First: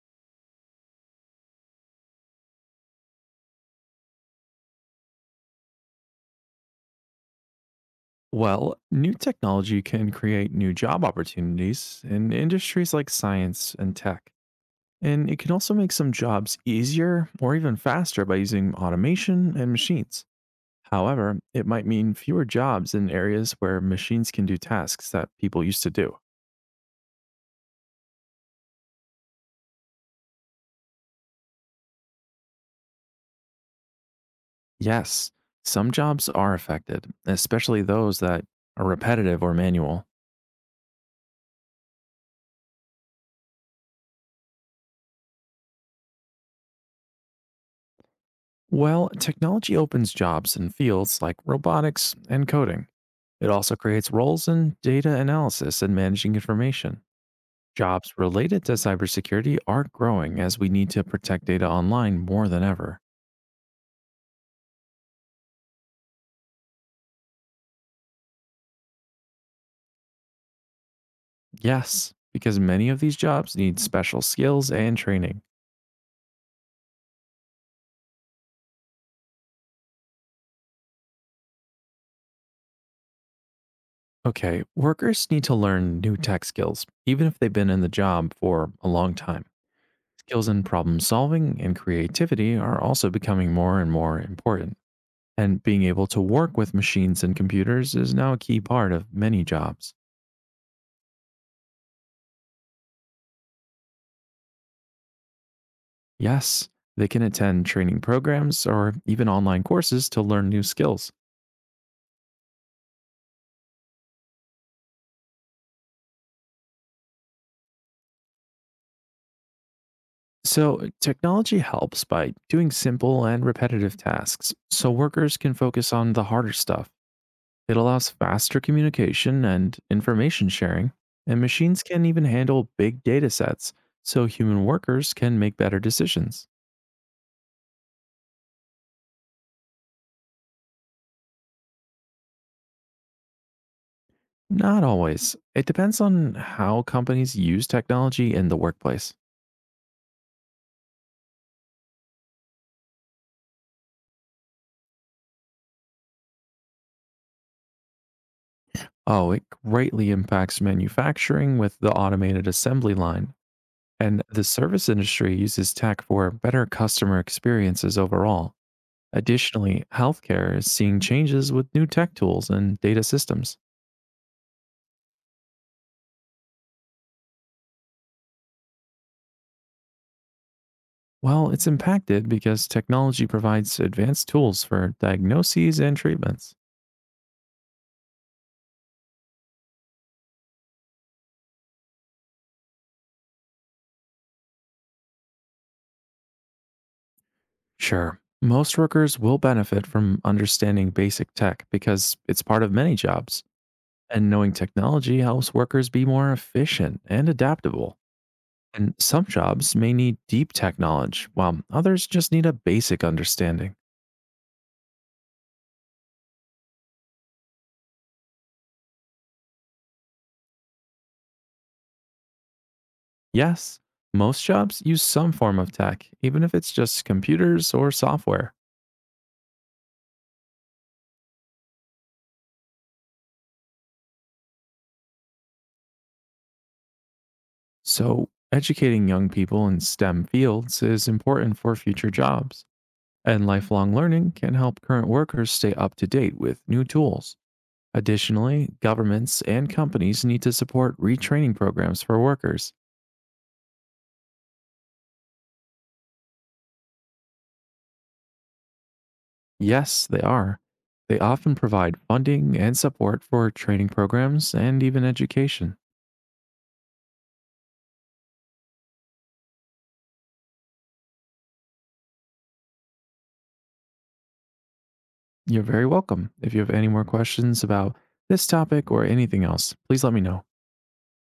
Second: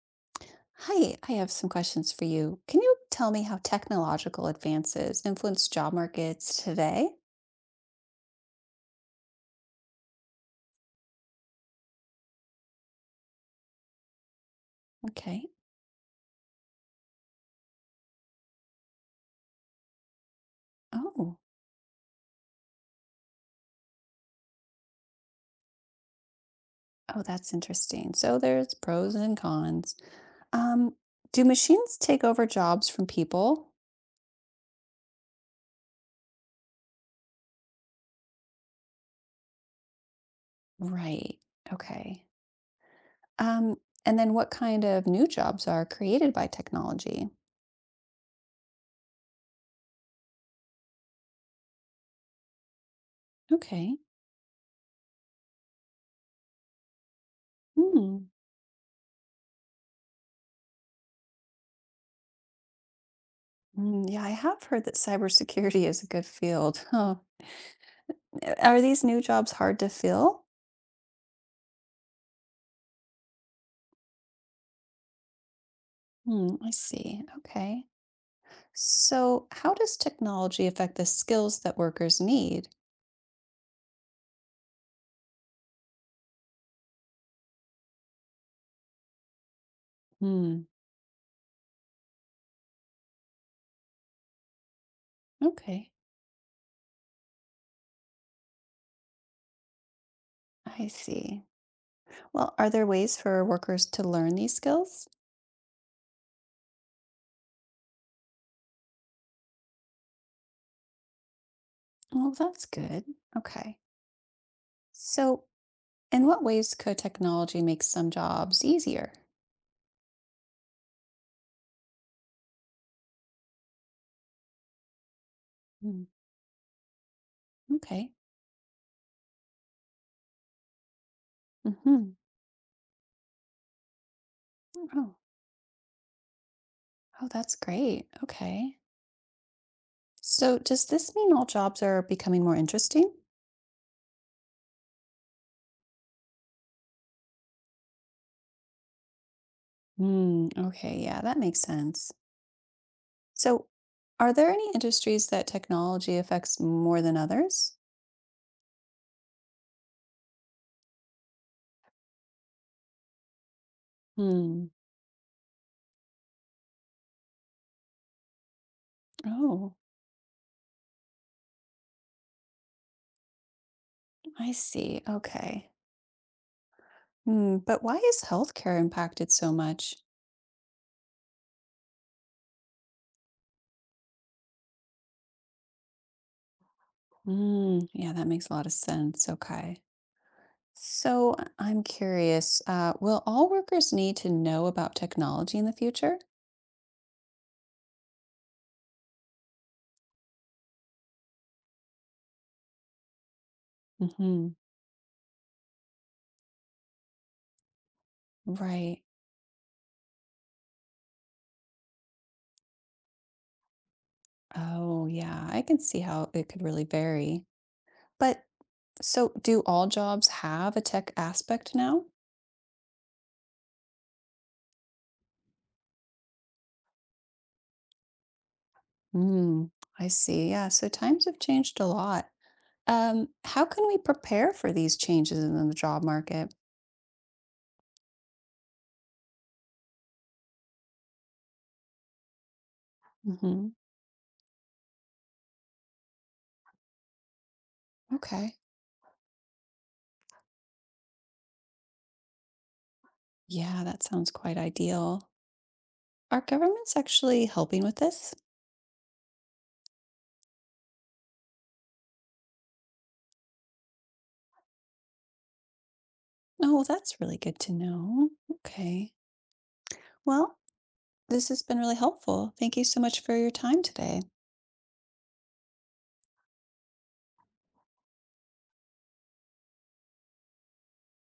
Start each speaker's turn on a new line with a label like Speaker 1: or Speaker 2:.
Speaker 1: Hi, I have some questions for you. Can you tell me how technological advances influence job markets today?
Speaker 2: Well, new technology can create new job opportunities in industries like science and tech. And it
Speaker 1: Okay.
Speaker 2: can also make some jobs easier or even faster by using automation and machines.
Speaker 1: Oh,
Speaker 2: However, it might mean fewer jobs in areas where machines can do tasks that people used to do.
Speaker 1: oh, that's interesting. So there's pros and cons. Um, do machines take over jobs from people?
Speaker 2: Yes, some jobs are affected, especially those that are repetitive or manual.
Speaker 1: Right. Okay. Um, and then what kind of new jobs are created by technology?
Speaker 2: Well, technology opens jobs in fields like robotics and coding. It also
Speaker 1: Okay.
Speaker 2: creates roles in data analysis and managing information. Jobs
Speaker 1: Hmm.
Speaker 2: related to cybersecurity are growing as we need to protect data online more than ever.
Speaker 1: Mm, yeah, I have heard that cybersecurity is a good field. Huh. Are these new jobs hard to fill?
Speaker 2: Yes, because many of these jobs need special skills and training.
Speaker 1: Hmm, I see. Okay. So, how does technology affect the skills that workers need?
Speaker 2: Okay, workers need to learn new tech skills, even if they've been in the job for a long time. Skills
Speaker 1: Hmm.
Speaker 2: in problem solving and creativity are also becoming more and more important. And being
Speaker 1: Okay,
Speaker 2: able to work with machines and computers is now a key part of many jobs.
Speaker 1: I see. Well, are there ways for workers to learn these skills?
Speaker 2: Yes, they can attend training programs or even online courses to learn new skills.
Speaker 1: Well, that's good. Okay. So, in what ways could technology make some jobs easier?
Speaker 2: So, technology helps by doing simple and repetitive tasks so workers can focus
Speaker 1: Hmm.
Speaker 2: on the harder stuff. It allows
Speaker 1: Okay.
Speaker 2: faster communication and information sharing, and machines can
Speaker 1: Hmm.
Speaker 2: even handle big data sets so human workers
Speaker 1: Oh,
Speaker 2: can make better decisions.
Speaker 1: oh, that's great. Okay. So, does this mean all jobs are becoming more interesting?
Speaker 2: Not always. It depends on how companies use technology in the workplace.
Speaker 1: Hmm. Okay. Yeah, that makes sense. So, are there any industries that technology affects more than others?
Speaker 2: Oh, it greatly impacts manufacturing with the automated assembly line, and the
Speaker 1: Hmm.
Speaker 2: service industry uses tech for better customer experiences overall.
Speaker 1: Oh,
Speaker 2: Additionally, healthcare is seeing changes with new tech tools and data systems.
Speaker 1: I see. Okay. Hmm, but why is healthcare impacted so much?
Speaker 2: Well, it's impacted because technology provides advanced tools for diagnoses and treatments.
Speaker 1: Hmm. Yeah, that makes a lot of sense. Okay. So, I'm curious, will all workers need to know about technology in the future?
Speaker 2: Sure. Most workers will benefit from understanding basic tech because it's part of many jobs. And
Speaker 1: Hmm.
Speaker 2: knowing technology helps workers be more efficient and adaptable. And
Speaker 1: Right.
Speaker 2: some jobs may need deep tech knowledge, while others just need a basic understanding.
Speaker 1: Oh, yeah. I can see how it could really vary. But so, do all jobs have a tech aspect now?
Speaker 2: Yes, most jobs use some form of tech, even if it's just computers or software.
Speaker 1: Mm, I see. Yeah. So times have changed a lot. How can we prepare for these changes in the job market?
Speaker 2: So, educating young people in STEM fields is important for future jobs. And
Speaker 1: Hmm.
Speaker 2: lifelong learning can help current workers stay up to date with new tools.
Speaker 1: Okay.
Speaker 2: Additionally, governments and companies need to support retraining programs for workers.
Speaker 1: Yeah, that sounds quite ideal. Are governments actually helping with this?
Speaker 2: Yes, they are. They often provide funding and support for training programs and even education.
Speaker 1: Oh, that's really good to know. Okay. Well, this has been really helpful. Thank you so much for your time today.
Speaker 2: You're very welcome. If you have any more questions about this topic or anything else, please let me know.